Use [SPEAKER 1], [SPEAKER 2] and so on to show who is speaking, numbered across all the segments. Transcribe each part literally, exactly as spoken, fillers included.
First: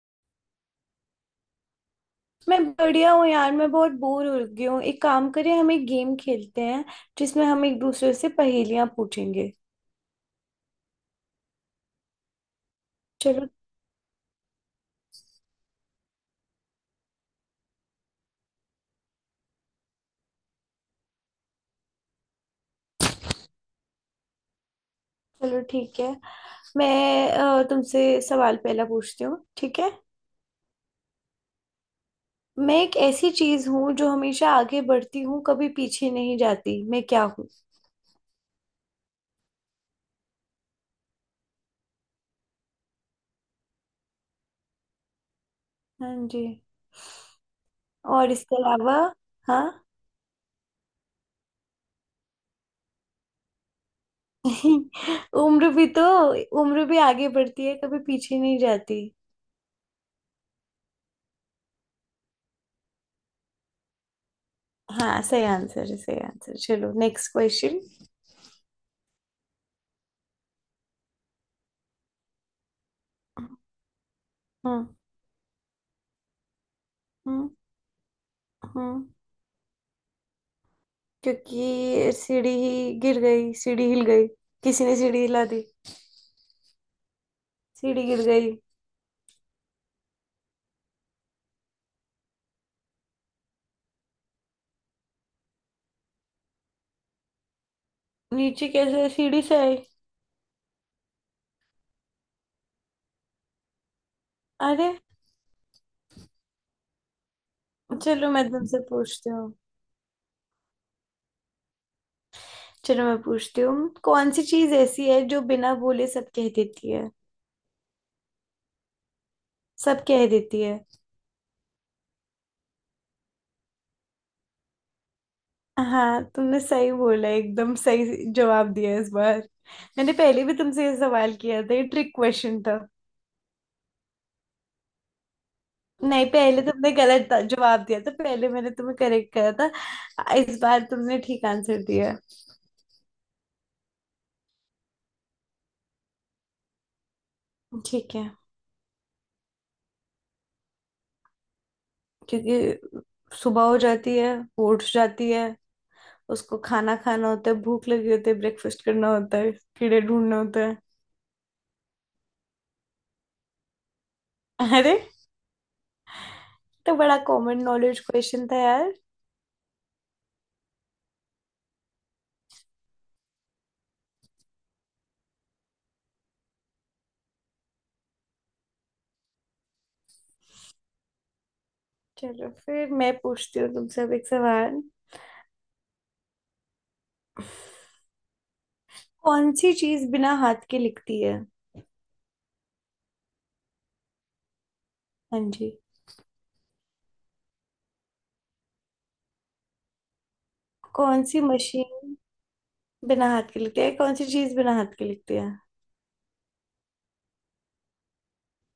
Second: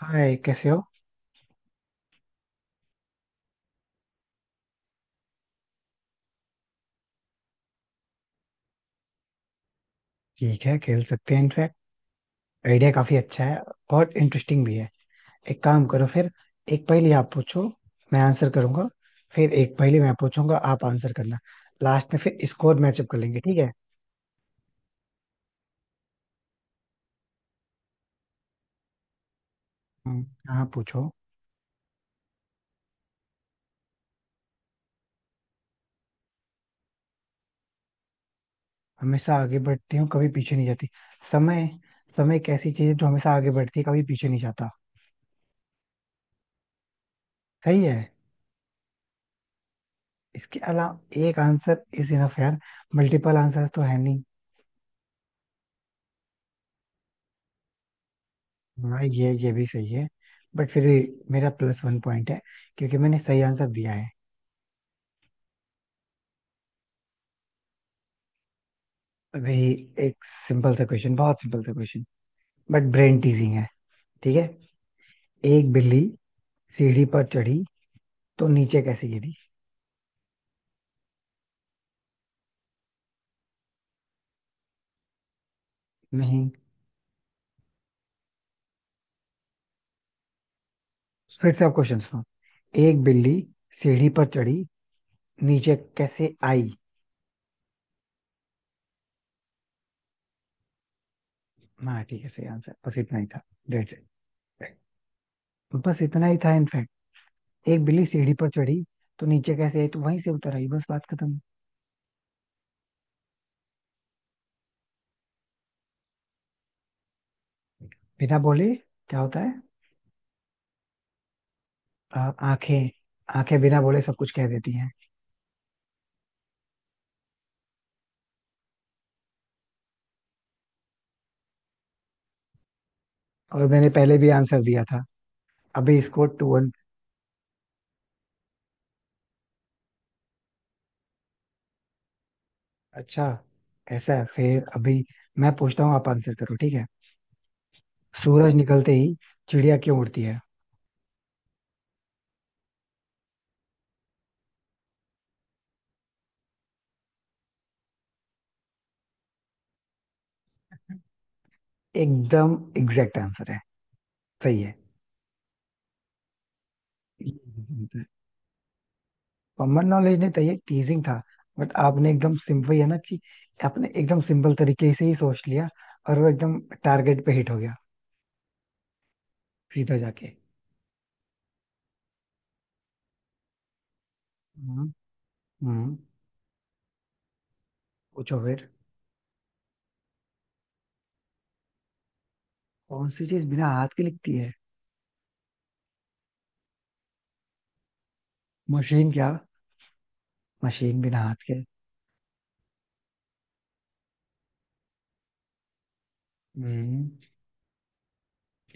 [SPEAKER 1] हाय, कैसे हो?
[SPEAKER 2] मैं बढ़िया हूँ यार। मैं बहुत बोर हो गई हूँ। एक काम करें, हम एक गेम खेलते हैं जिसमें हम एक दूसरे से पहेलियां पूछेंगे।
[SPEAKER 1] ठीक है, खेल सकते हैं। इनफैक्ट आइडिया काफी अच्छा
[SPEAKER 2] चलो
[SPEAKER 1] है और इंटरेस्टिंग भी है। एक काम करो फिर, एक पहेली आप पूछो, मैं आंसर करूंगा। फिर एक पहेली मैं पूछूंगा, आप आंसर करना। लास्ट में फिर स्कोर मैचअप कर लेंगे, ठीक है।
[SPEAKER 2] चलो ठीक है। मैं अ, तुमसे सवाल पहला पूछती हूँ, ठीक है।
[SPEAKER 1] हम्म, हाँ, पूछो।
[SPEAKER 2] मैं एक ऐसी चीज हूँ जो हमेशा आगे बढ़ती हूँ, कभी पीछे नहीं जाती। मैं क्या हूँ?
[SPEAKER 1] हमेशा आगे बढ़ती हूँ, कभी पीछे नहीं जाती। समय। समय एक ऐसी चीज है जो हमेशा आगे बढ़ती है, कभी पीछे नहीं जाता।
[SPEAKER 2] हाँ जी।
[SPEAKER 1] सही है।
[SPEAKER 2] और इसके अलावा हाँ
[SPEAKER 1] इसके अलावा एक आंसर इज इनफ, यार। मल्टीपल आंसर तो है नहीं।
[SPEAKER 2] उम्र भी तो। उम्र भी आगे बढ़ती है, कभी पीछे नहीं जाती।
[SPEAKER 1] हाँ, ये ये भी सही है। बट फिर भी मेरा प्लस वन पॉइंट है, क्योंकि मैंने सही आंसर दिया है।
[SPEAKER 2] हाँ, सही आंसर है, सही आंसर। चलो नेक्स्ट क्वेश्चन।
[SPEAKER 1] अभी एक सिंपल सा क्वेश्चन, बहुत सिंपल सा क्वेश्चन, बट ब्रेन टीजिंग है। ठीक है।
[SPEAKER 2] हम्म
[SPEAKER 1] एक बिल्ली सीढ़ी पर
[SPEAKER 2] हम्म।
[SPEAKER 1] चढ़ी, तो नीचे
[SPEAKER 2] हम्म
[SPEAKER 1] कैसे गिरी?
[SPEAKER 2] क्योंकि सीढ़ी ही गिर गई, सीढ़ी हिल गई। किसी ने सीढ़ी हिला दी,
[SPEAKER 1] नहीं।
[SPEAKER 2] सीढ़ी गिर गई।
[SPEAKER 1] फिर से आप क्वेश्चन सुनो। एक बिल्ली सीढ़ी पर चढ़ी, नीचे कैसे आई?
[SPEAKER 2] नीचे कैसे सीढ़ी से आई।
[SPEAKER 1] हाँ, ठीक है, सही आंसर, बस इतना ही था। That's it.
[SPEAKER 2] अरे,
[SPEAKER 1] बस इतना ही था इनफैक्ट। एक बिल्ली
[SPEAKER 2] चलो
[SPEAKER 1] सीढ़ी
[SPEAKER 2] मैं
[SPEAKER 1] पर
[SPEAKER 2] तुमसे
[SPEAKER 1] चढ़ी, तो
[SPEAKER 2] पूछती हूँ।
[SPEAKER 1] नीचे कैसे आई, तो वहीं से उतर आई, बस बात खत्म।
[SPEAKER 2] चलो मैं पूछती हूँ, कौन सी चीज ऐसी है जो बिना बोले सब कह देती है।
[SPEAKER 1] बिना बोले क्या होता है?
[SPEAKER 2] सब कह देती है।
[SPEAKER 1] आ- आंखें। आंखें बिना बोले सब कुछ कह देती हैं।
[SPEAKER 2] हाँ, तुमने सही बोला, एकदम सही जवाब दिया इस बार। मैंने पहले भी तुमसे ये सवाल किया था, ये ट्रिक क्वेश्चन था।
[SPEAKER 1] और मैंने पहले भी आंसर दिया था। अभी इसको
[SPEAKER 2] नहीं,
[SPEAKER 1] टू
[SPEAKER 2] पहले
[SPEAKER 1] वन।
[SPEAKER 2] तुमने गलत ता- जवाब दिया था, पहले मैंने तुम्हें करेक्ट करा था, इस बार तुमने ठीक आंसर दिया।
[SPEAKER 1] अच्छा, ऐसा है फिर। अभी मैं पूछता हूँ, आप आंसर करो, ठीक है।
[SPEAKER 2] ठीक है।
[SPEAKER 1] सूरज निकलते ही चिड़िया क्यों उड़ती है?
[SPEAKER 2] क्योंकि सुबह हो जाती है, वो उठ जाती है, उसको खाना खाना होता है, भूख लगी होती है, ब्रेकफास्ट करना होता है, कीड़े ढूंढने होते हैं।
[SPEAKER 1] एकदम एग्जैक्ट आंसर है। सही है।
[SPEAKER 2] अरे, तो बड़ा कॉमन नॉलेज क्वेश्चन था यार।
[SPEAKER 1] कॉमन नॉलेज नहीं था, ये टीजिंग था। बट आपने एकदम सिंपल है ना कि, आपने एकदम सिंपल तरीके से ही सोच लिया और वो एकदम टारगेट पे हिट हो गया, सीधा जाके।
[SPEAKER 2] चलो फिर मैं पूछती हूँ तुमसे अब एक सवाल।
[SPEAKER 1] हम्म। हम्म। पूछो फिर।
[SPEAKER 2] कौन सी चीज बिना हाथ के लिखती है?
[SPEAKER 1] कौन सी चीज बिना हाथ के लिखती है?
[SPEAKER 2] हाँ जी।
[SPEAKER 1] मशीन क्या? मशीन बिना
[SPEAKER 2] कौन सी
[SPEAKER 1] हाथ के।
[SPEAKER 2] मशीन बिना हाथ के लिखती है? कौन सी चीज बिना हाथ के लिखती है?
[SPEAKER 1] हम्म।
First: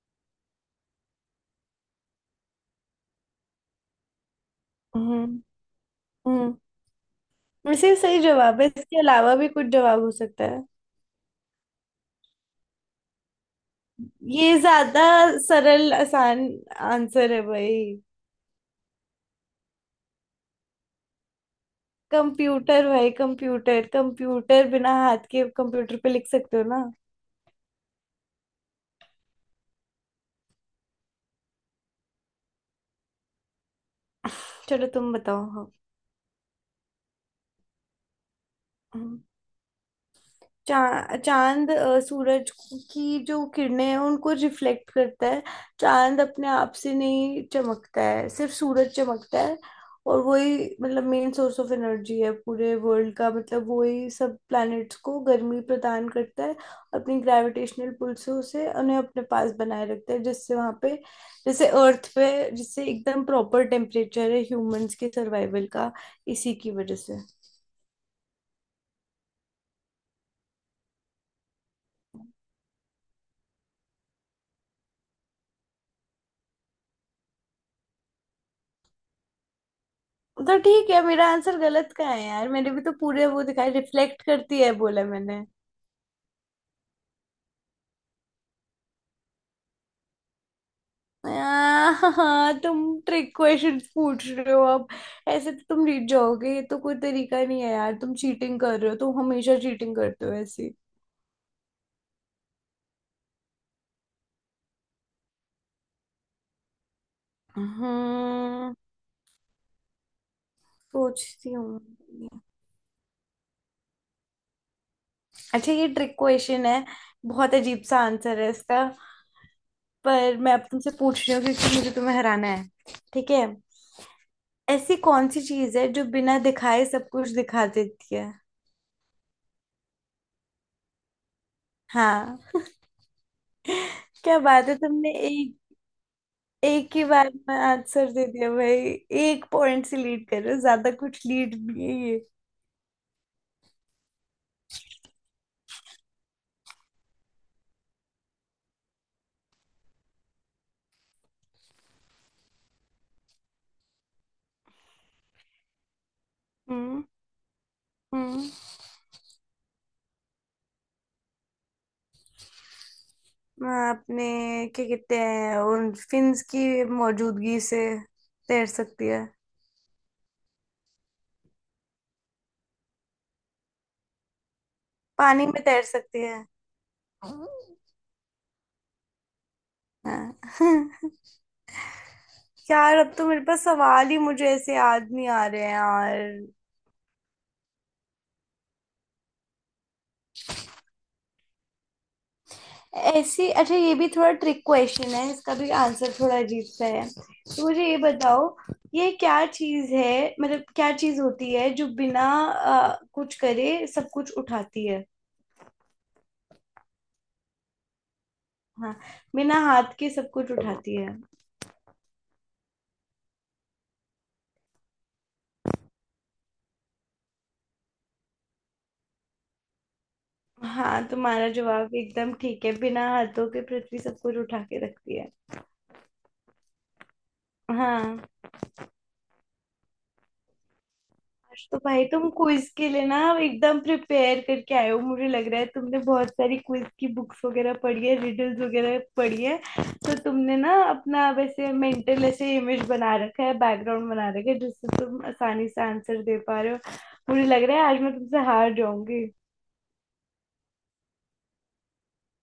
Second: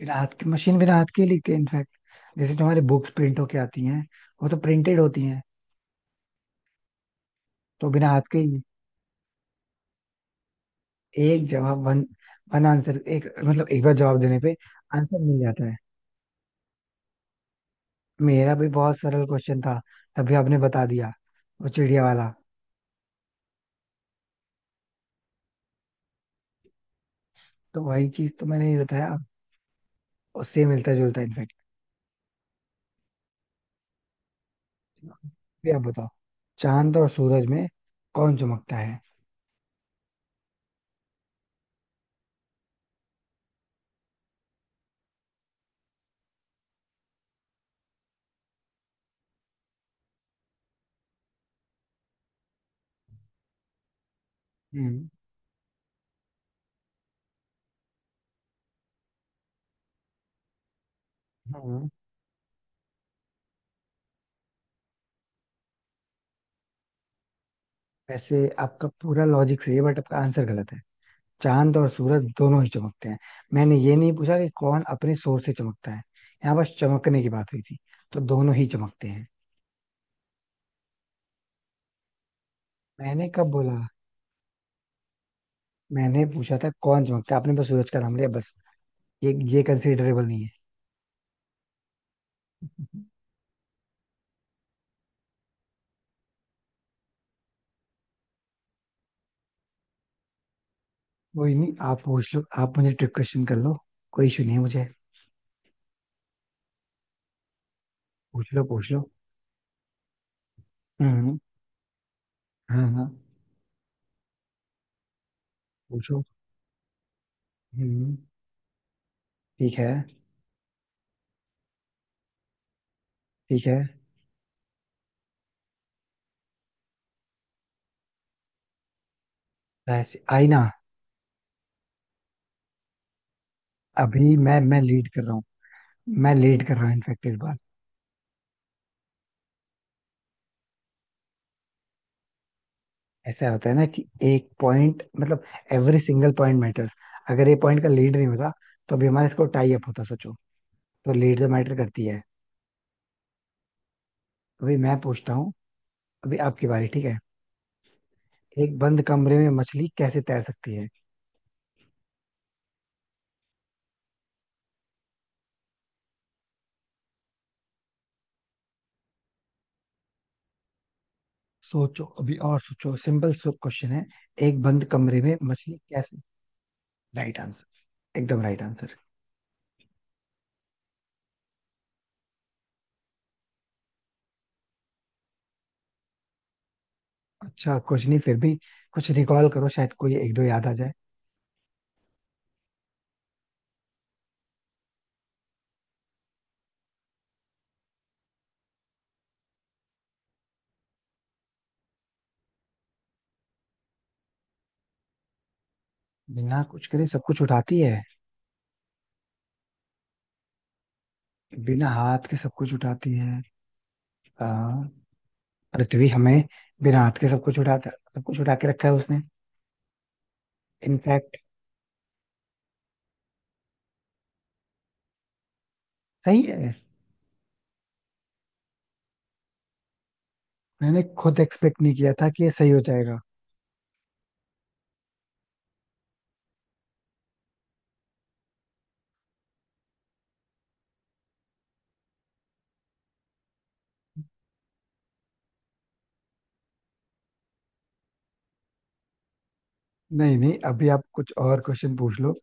[SPEAKER 1] बिना हाथ के, मशीन बिना हाथ के ही लिखते हैं इनफैक्ट। जैसे जो हमारी बुक्स प्रिंट होके आती हैं, वो तो प्रिंटेड होती
[SPEAKER 2] हम्म।
[SPEAKER 1] हैं।
[SPEAKER 2] हम्म वैसे
[SPEAKER 1] तो
[SPEAKER 2] ये
[SPEAKER 1] बिना
[SPEAKER 2] सही
[SPEAKER 1] हाथ के
[SPEAKER 2] जवाब
[SPEAKER 1] ही
[SPEAKER 2] है, इसके अलावा भी कुछ जवाब हो सकता है।
[SPEAKER 1] एक जवाब, वन, वन आंसर, एक मतलब एक बार जवाब देने पे
[SPEAKER 2] ये ज्यादा
[SPEAKER 1] आंसर मिल जाता है।
[SPEAKER 2] सरल आसान आंसर है भाई।
[SPEAKER 1] मेरा भी बहुत सरल क्वेश्चन था, तभी आपने बता दिया, वो चिड़िया वाला।
[SPEAKER 2] कंप्यूटर भाई, कंप्यूटर कंप्यूटर बिना हाथ के कंप्यूटर पे लिख सकते हो ना।
[SPEAKER 1] तो वही चीज तो मैंने ही बताया, उससे मिलता जुलता इनफैक्ट।
[SPEAKER 2] चलो तुम बताओ।
[SPEAKER 1] भी
[SPEAKER 2] हाँ
[SPEAKER 1] आप बताओ। चांद और सूरज में कौन चमकता है?
[SPEAKER 2] हाँ। चा, चांद अ, सूरज की जो किरणें हैं उनको रिफ्लेक्ट करता है। चांद अपने आप से नहीं चमकता है, सिर्फ सूरज चमकता है। और वही मतलब मेन सोर्स ऑफ एनर्जी है पूरे वर्ल्ड का, मतलब वही सब प्लैनेट्स
[SPEAKER 1] हम्म।
[SPEAKER 2] को गर्मी प्रदान करता है, अपनी ग्रेविटेशनल पुल से उसे उन्हें अपने पास बनाए रखता है। जिससे वहाँ पे, जैसे
[SPEAKER 1] हाँ।
[SPEAKER 2] अर्थ पे, जिससे एकदम प्रॉपर टेम्परेचर है ह्यूमंस के सर्वाइवल का, इसी की वजह से।
[SPEAKER 1] वैसे आपका पूरा लॉजिक सही है, बट आपका आंसर गलत है। चांद और सूरज दोनों ही चमकते हैं। मैंने ये नहीं पूछा कि कौन अपने सोर से चमकता है, यहाँ बस चमकने की बात हुई थी, तो दोनों ही चमकते हैं।
[SPEAKER 2] तो ठीक है, मेरा आंसर गलत का है यार, मैंने भी तो पूरे
[SPEAKER 1] मैंने
[SPEAKER 2] वो
[SPEAKER 1] कब
[SPEAKER 2] दिखाई
[SPEAKER 1] बोला?
[SPEAKER 2] रिफ्लेक्ट करती है बोला मैंने।
[SPEAKER 1] मैंने पूछा था कौन चमकता है, आपने बस सूरज का नाम लिया, बस। ये ये कंसिडरेबल नहीं है।
[SPEAKER 2] हाँ, तुम ट्रिक क्वेश्चन पूछ रहे हो अब। ऐसे तो तुम जीत जाओगे, ये तो कोई तरीका नहीं है यार, तुम चीटिंग कर रहे हो, तुम हमेशा चीटिंग करते हो ऐसी।
[SPEAKER 1] कोई नहीं, आप पूछ लो, आप मुझे ट्रिक क्वेश्चन कर लो, कोई इशू नहीं है मुझे। पूछ लो,
[SPEAKER 2] हम्म।
[SPEAKER 1] पूछ लो। हम्म।
[SPEAKER 2] सोचती हूँ।
[SPEAKER 1] हाँ, हाँ।
[SPEAKER 2] अच्छा, ये ट्रिक
[SPEAKER 1] पूछो।
[SPEAKER 2] क्वेश्चन है, बहुत अजीब सा
[SPEAKER 1] हम्म।
[SPEAKER 2] आंसर है इसका।
[SPEAKER 1] ठीक है।
[SPEAKER 2] पर मैं अब तुमसे पूछ रही हूँ क्योंकि मुझे तुम्हें हराना है, ठीक है।
[SPEAKER 1] ठीक है।
[SPEAKER 2] ऐसी कौन सी चीज है जो बिना दिखाए सब कुछ दिखा देती है?
[SPEAKER 1] वैसे आईना।
[SPEAKER 2] हाँ,
[SPEAKER 1] अभी
[SPEAKER 2] क्या
[SPEAKER 1] मैं
[SPEAKER 2] बात है,
[SPEAKER 1] मैं लीड
[SPEAKER 2] तुमने
[SPEAKER 1] कर रहा हूँ।
[SPEAKER 2] एक
[SPEAKER 1] मैं लीड कर रहा हूँ
[SPEAKER 2] एक ही
[SPEAKER 1] इनफैक्ट
[SPEAKER 2] बार
[SPEAKER 1] इस
[SPEAKER 2] में
[SPEAKER 1] बार।
[SPEAKER 2] आंसर दे दिया भाई। एक पॉइंट से लीड कर रहे हो, ज्यादा कुछ लीड नहीं है ये।
[SPEAKER 1] ऐसा होता है ना कि एक पॉइंट मतलब एवरी सिंगल पॉइंट मैटर्स। अगर ये पॉइंट का लीड नहीं होता, तो अभी हमारा स्कोर टाई अप होता, सोचो। तो लीड तो मैटर करती है। अभी मैं पूछता हूँ, अभी आपकी बारी,
[SPEAKER 2] हम्म
[SPEAKER 1] ठीक है।
[SPEAKER 2] हम्म
[SPEAKER 1] एक बंद कमरे में मछली कैसे तैर सकती है?
[SPEAKER 2] आपने क्या कहते हैं उन फिन्स की मौजूदगी से तैर सकती है।
[SPEAKER 1] सोचो अभी और सोचो, सिंपल क्वेश्चन है। एक बंद कमरे में
[SPEAKER 2] पानी में
[SPEAKER 1] मछली
[SPEAKER 2] तैर
[SPEAKER 1] कैसे?
[SPEAKER 2] सकती है।
[SPEAKER 1] राइट आंसर, एकदम राइट आंसर।
[SPEAKER 2] हाँ यार, अब तो मेरे पास सवाल ही मुझे ऐसे याद नहीं आ रहे हैं यार।
[SPEAKER 1] अच्छा कुछ नहीं, फिर भी कुछ रिकॉल करो, शायद कोई एक दो याद आ जाए।
[SPEAKER 2] ऐसी अच्छा, ये भी थोड़ा ट्रिक क्वेश्चन है, इसका भी आंसर थोड़ा अजीब सा है, तो मुझे ये बताओ, ये क्या चीज है, मतलब क्या चीज होती है जो बिना अ, कुछ करे सब कुछ उठाती है।
[SPEAKER 1] बिना कुछ करे सब कुछ उठाती है,
[SPEAKER 2] हाँ, बिना हाथ के सब कुछ उठाती है।
[SPEAKER 1] बिना हाथ के सब कुछ उठाती है। आ, पृथ्वी हमें बिना हाथ के सब कुछ उठाता, सब कुछ उठा के रखा है उसने।
[SPEAKER 2] हाँ,
[SPEAKER 1] इनफैक्ट
[SPEAKER 2] तुम्हारा जवाब एकदम ठीक है, बिना हाथों के पृथ्वी सब कुछ उठा के रखती है।
[SPEAKER 1] सही है।
[SPEAKER 2] हाँ,
[SPEAKER 1] मैंने खुद
[SPEAKER 2] आज तो
[SPEAKER 1] एक्सपेक्ट नहीं
[SPEAKER 2] भाई
[SPEAKER 1] किया था
[SPEAKER 2] तुम
[SPEAKER 1] कि ये
[SPEAKER 2] क्विज
[SPEAKER 1] सही हो
[SPEAKER 2] के लिए ना
[SPEAKER 1] जाएगा।
[SPEAKER 2] एकदम प्रिपेयर करके आए हो, मुझे लग रहा है तुमने बहुत सारी क्विज की बुक्स वगैरह पढ़ी है, रिडल्स वगैरह पढ़ी है। तो तुमने ना अपना, वैसे मेंटल ऐसे इमेज बना रखा है, बैकग्राउंड बना रखा है, जिससे तुम आसानी से आंसर दे पा रहे हो। मुझे लग रहा है आज मैं तुमसे हार जाऊंगी।
[SPEAKER 1] नहीं, नहीं, अभी आप कुछ और क्वेश्चन पूछ लो,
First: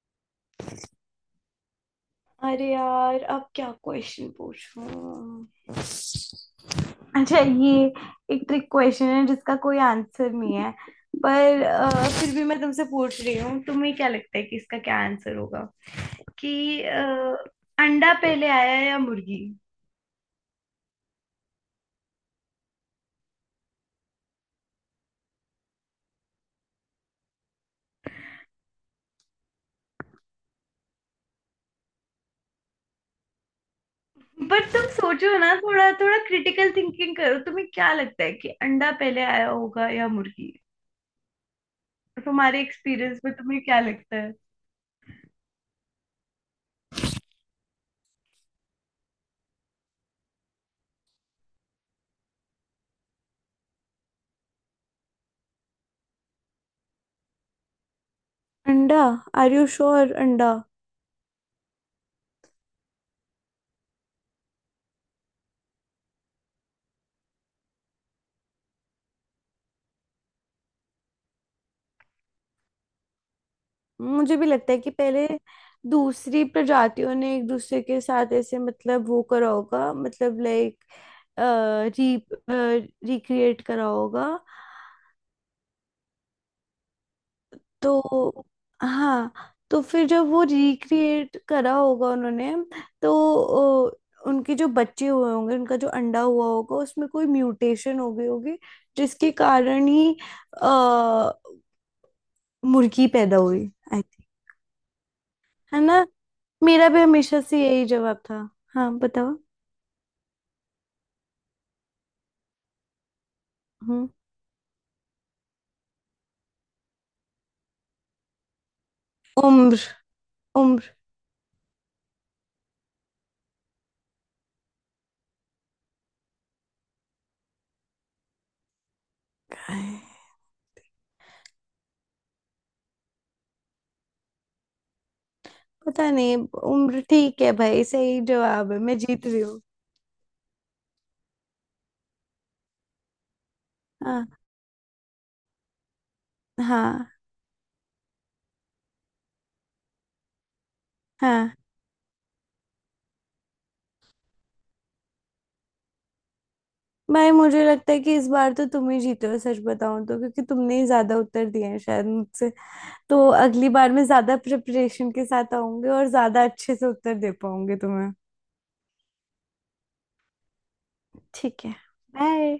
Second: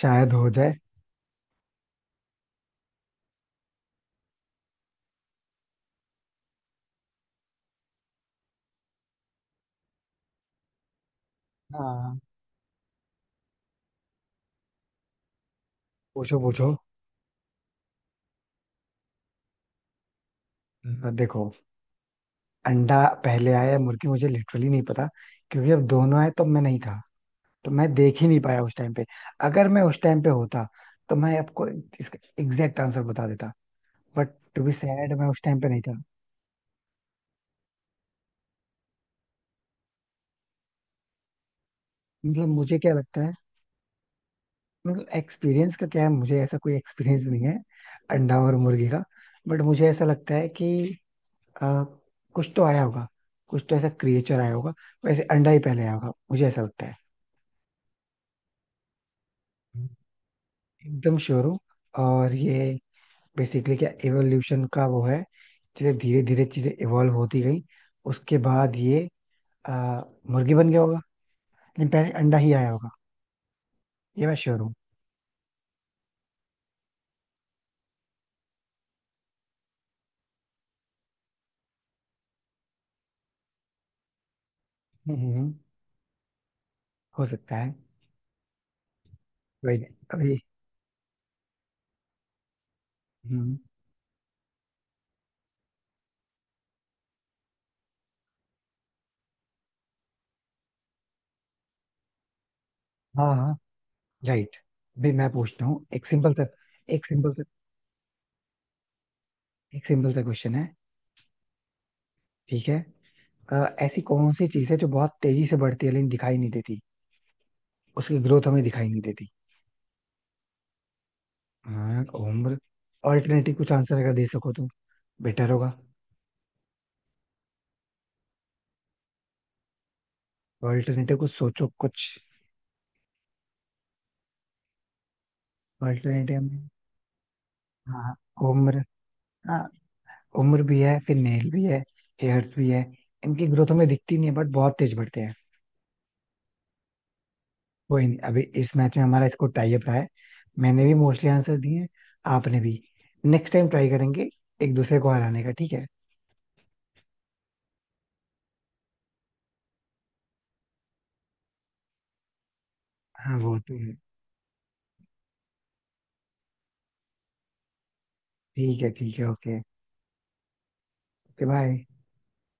[SPEAKER 1] शायद हो जाए।
[SPEAKER 2] अरे यार, अब क्या क्वेश्चन पूछूं। अच्छा ये, एक ट्रिक क्वेश्चन है जिसका कोई आंसर नहीं है, पर अ,
[SPEAKER 1] हाँ,
[SPEAKER 2] फिर भी मैं तुमसे पूछ रही हूँ, तुम्हें क्या लगता है कि इसका क्या आंसर होगा।
[SPEAKER 1] पूछो, पूछो।
[SPEAKER 2] कि अ, अंडा पहले आया या मुर्गी?
[SPEAKER 1] अ, देखो, अंडा पहले आया या मुर्गी, मुझे लिटरली नहीं पता, क्योंकि जब दोनों आए तो मैं नहीं था, तो मैं देख ही नहीं पाया उस टाइम पे। अगर मैं उस टाइम पे होता, तो मैं आपको इसका एग्जैक्ट आंसर बता देता। बट टू
[SPEAKER 2] पर
[SPEAKER 1] बी
[SPEAKER 2] तुम
[SPEAKER 1] सैड, मैं
[SPEAKER 2] सोचो
[SPEAKER 1] उस
[SPEAKER 2] ना,
[SPEAKER 1] टाइम पे नहीं
[SPEAKER 2] थोड़ा
[SPEAKER 1] था।
[SPEAKER 2] थोड़ा क्रिटिकल थिंकिंग करो, तुम्हें क्या लगता है कि अंडा पहले आया होगा या मुर्गी?
[SPEAKER 1] मतलब
[SPEAKER 2] तुम्हारे
[SPEAKER 1] मुझे क्या लगता
[SPEAKER 2] एक्सपीरियंस
[SPEAKER 1] है?
[SPEAKER 2] में तुम्हें क्या लगता है?
[SPEAKER 1] मतलब एक्सपीरियंस का क्या है, मुझे ऐसा कोई एक्सपीरियंस नहीं है अंडा और मुर्गी का। बट मुझे ऐसा लगता है कि अ, कुछ तो आया होगा, कुछ तो ऐसा क्रिएचर आया होगा। वैसे अंडा ही पहले आया होगा, मुझे ऐसा लगता है।
[SPEAKER 2] अंडा? आर यू श्योर अंडा?
[SPEAKER 1] एकदम श्योर हूँ। और ये बेसिकली क्या एवोल्यूशन का वो है, जैसे धीरे धीरे चीजें इवॉल्व होती गई, उसके बाद ये अ, मुर्गी बन गया होगा। लेकिन पहले अंडा ही आया होगा, ये मैं
[SPEAKER 2] मुझे भी
[SPEAKER 1] श्योर हूँ।
[SPEAKER 2] लगता है कि पहले दूसरी प्रजातियों ने एक दूसरे के साथ ऐसे, मतलब वो करा होगा, मतलब लाइक री रिक्रिएट करा होगा,
[SPEAKER 1] हम्म, हम्म, हो सकता है।
[SPEAKER 2] तो। हाँ, तो
[SPEAKER 1] वही।
[SPEAKER 2] फिर जब
[SPEAKER 1] अभी।
[SPEAKER 2] वो रिक्रिएट करा होगा उन्होंने,
[SPEAKER 1] हम्म।
[SPEAKER 2] तो अ, उनके जो बच्चे हुए होंगे, उनका जो अंडा हुआ होगा उसमें कोई म्यूटेशन हो गई होगी, जिसके कारण ही अ, मुर्गी
[SPEAKER 1] हाँ,
[SPEAKER 2] पैदा
[SPEAKER 1] हाँ।
[SPEAKER 2] हुई।
[SPEAKER 1] राइट। भाई मैं पूछता
[SPEAKER 2] है
[SPEAKER 1] हूँ
[SPEAKER 2] ना,
[SPEAKER 1] एक सिंपल सा,
[SPEAKER 2] मेरा भी
[SPEAKER 1] एक सिंपल
[SPEAKER 2] हमेशा
[SPEAKER 1] सा,
[SPEAKER 2] से यही जवाब था। हाँ बताओ।
[SPEAKER 1] एक सिंपल सा क्वेश्चन है, ठीक है। अ, ऐसी
[SPEAKER 2] हम्म।
[SPEAKER 1] कौन सी चीज है जो बहुत तेजी से बढ़ती है लेकिन दिखाई नहीं देती? उसकी ग्रोथ हमें दिखाई नहीं देती।
[SPEAKER 2] उम्र। उम्र
[SPEAKER 1] हाँ, उम्र। ऑल्टरनेटिव कुछ आंसर अगर दे सको तो बेटर होगा।
[SPEAKER 2] क्या है?
[SPEAKER 1] ऑल्टरनेटिव कुछ सोचो, कुछ
[SPEAKER 2] पता नहीं।
[SPEAKER 1] ऑल्टरनेटिव में।
[SPEAKER 2] उम्र ठीक है भाई,
[SPEAKER 1] हाँ,
[SPEAKER 2] सही जवाब
[SPEAKER 1] उम्र।
[SPEAKER 2] है, मैं जीत रही
[SPEAKER 1] हाँ,
[SPEAKER 2] हूँ।
[SPEAKER 1] उम्र भी है फिर, नेल भी है, हेयर्स भी है। इनकी ग्रोथ हमें दिखती
[SPEAKER 2] हाँ
[SPEAKER 1] नहीं है, बट बहुत तेज बढ़ते हैं।
[SPEAKER 2] हाँ
[SPEAKER 1] कोई नहीं, अभी इस मैच में हमारा स्कोर टाई अप रहा है, मैंने भी मोस्टली
[SPEAKER 2] हाँ।
[SPEAKER 1] आंसर दिए हैं, आपने भी। नेक्स्ट टाइम ट्राई करेंगे एक दूसरे को हराने का, ठीक है।
[SPEAKER 2] भाई मुझे लगता है कि इस बार तो तुम ही जीते हो, सच बताऊं तो, क्योंकि तुमने ही ज्यादा उत्तर दिए हैं शायद मुझसे। तो
[SPEAKER 1] हाँ, वो
[SPEAKER 2] अगली
[SPEAKER 1] तो
[SPEAKER 2] बार
[SPEAKER 1] है।
[SPEAKER 2] मैं ज्यादा प्रिपरेशन के साथ आऊंगी और ज्यादा अच्छे से उत्तर दे पाऊंगी तुम्हें।
[SPEAKER 1] ठीक है, ठीक है, ओके। ओके,
[SPEAKER 2] ठीक है,
[SPEAKER 1] बाय।
[SPEAKER 2] बाय।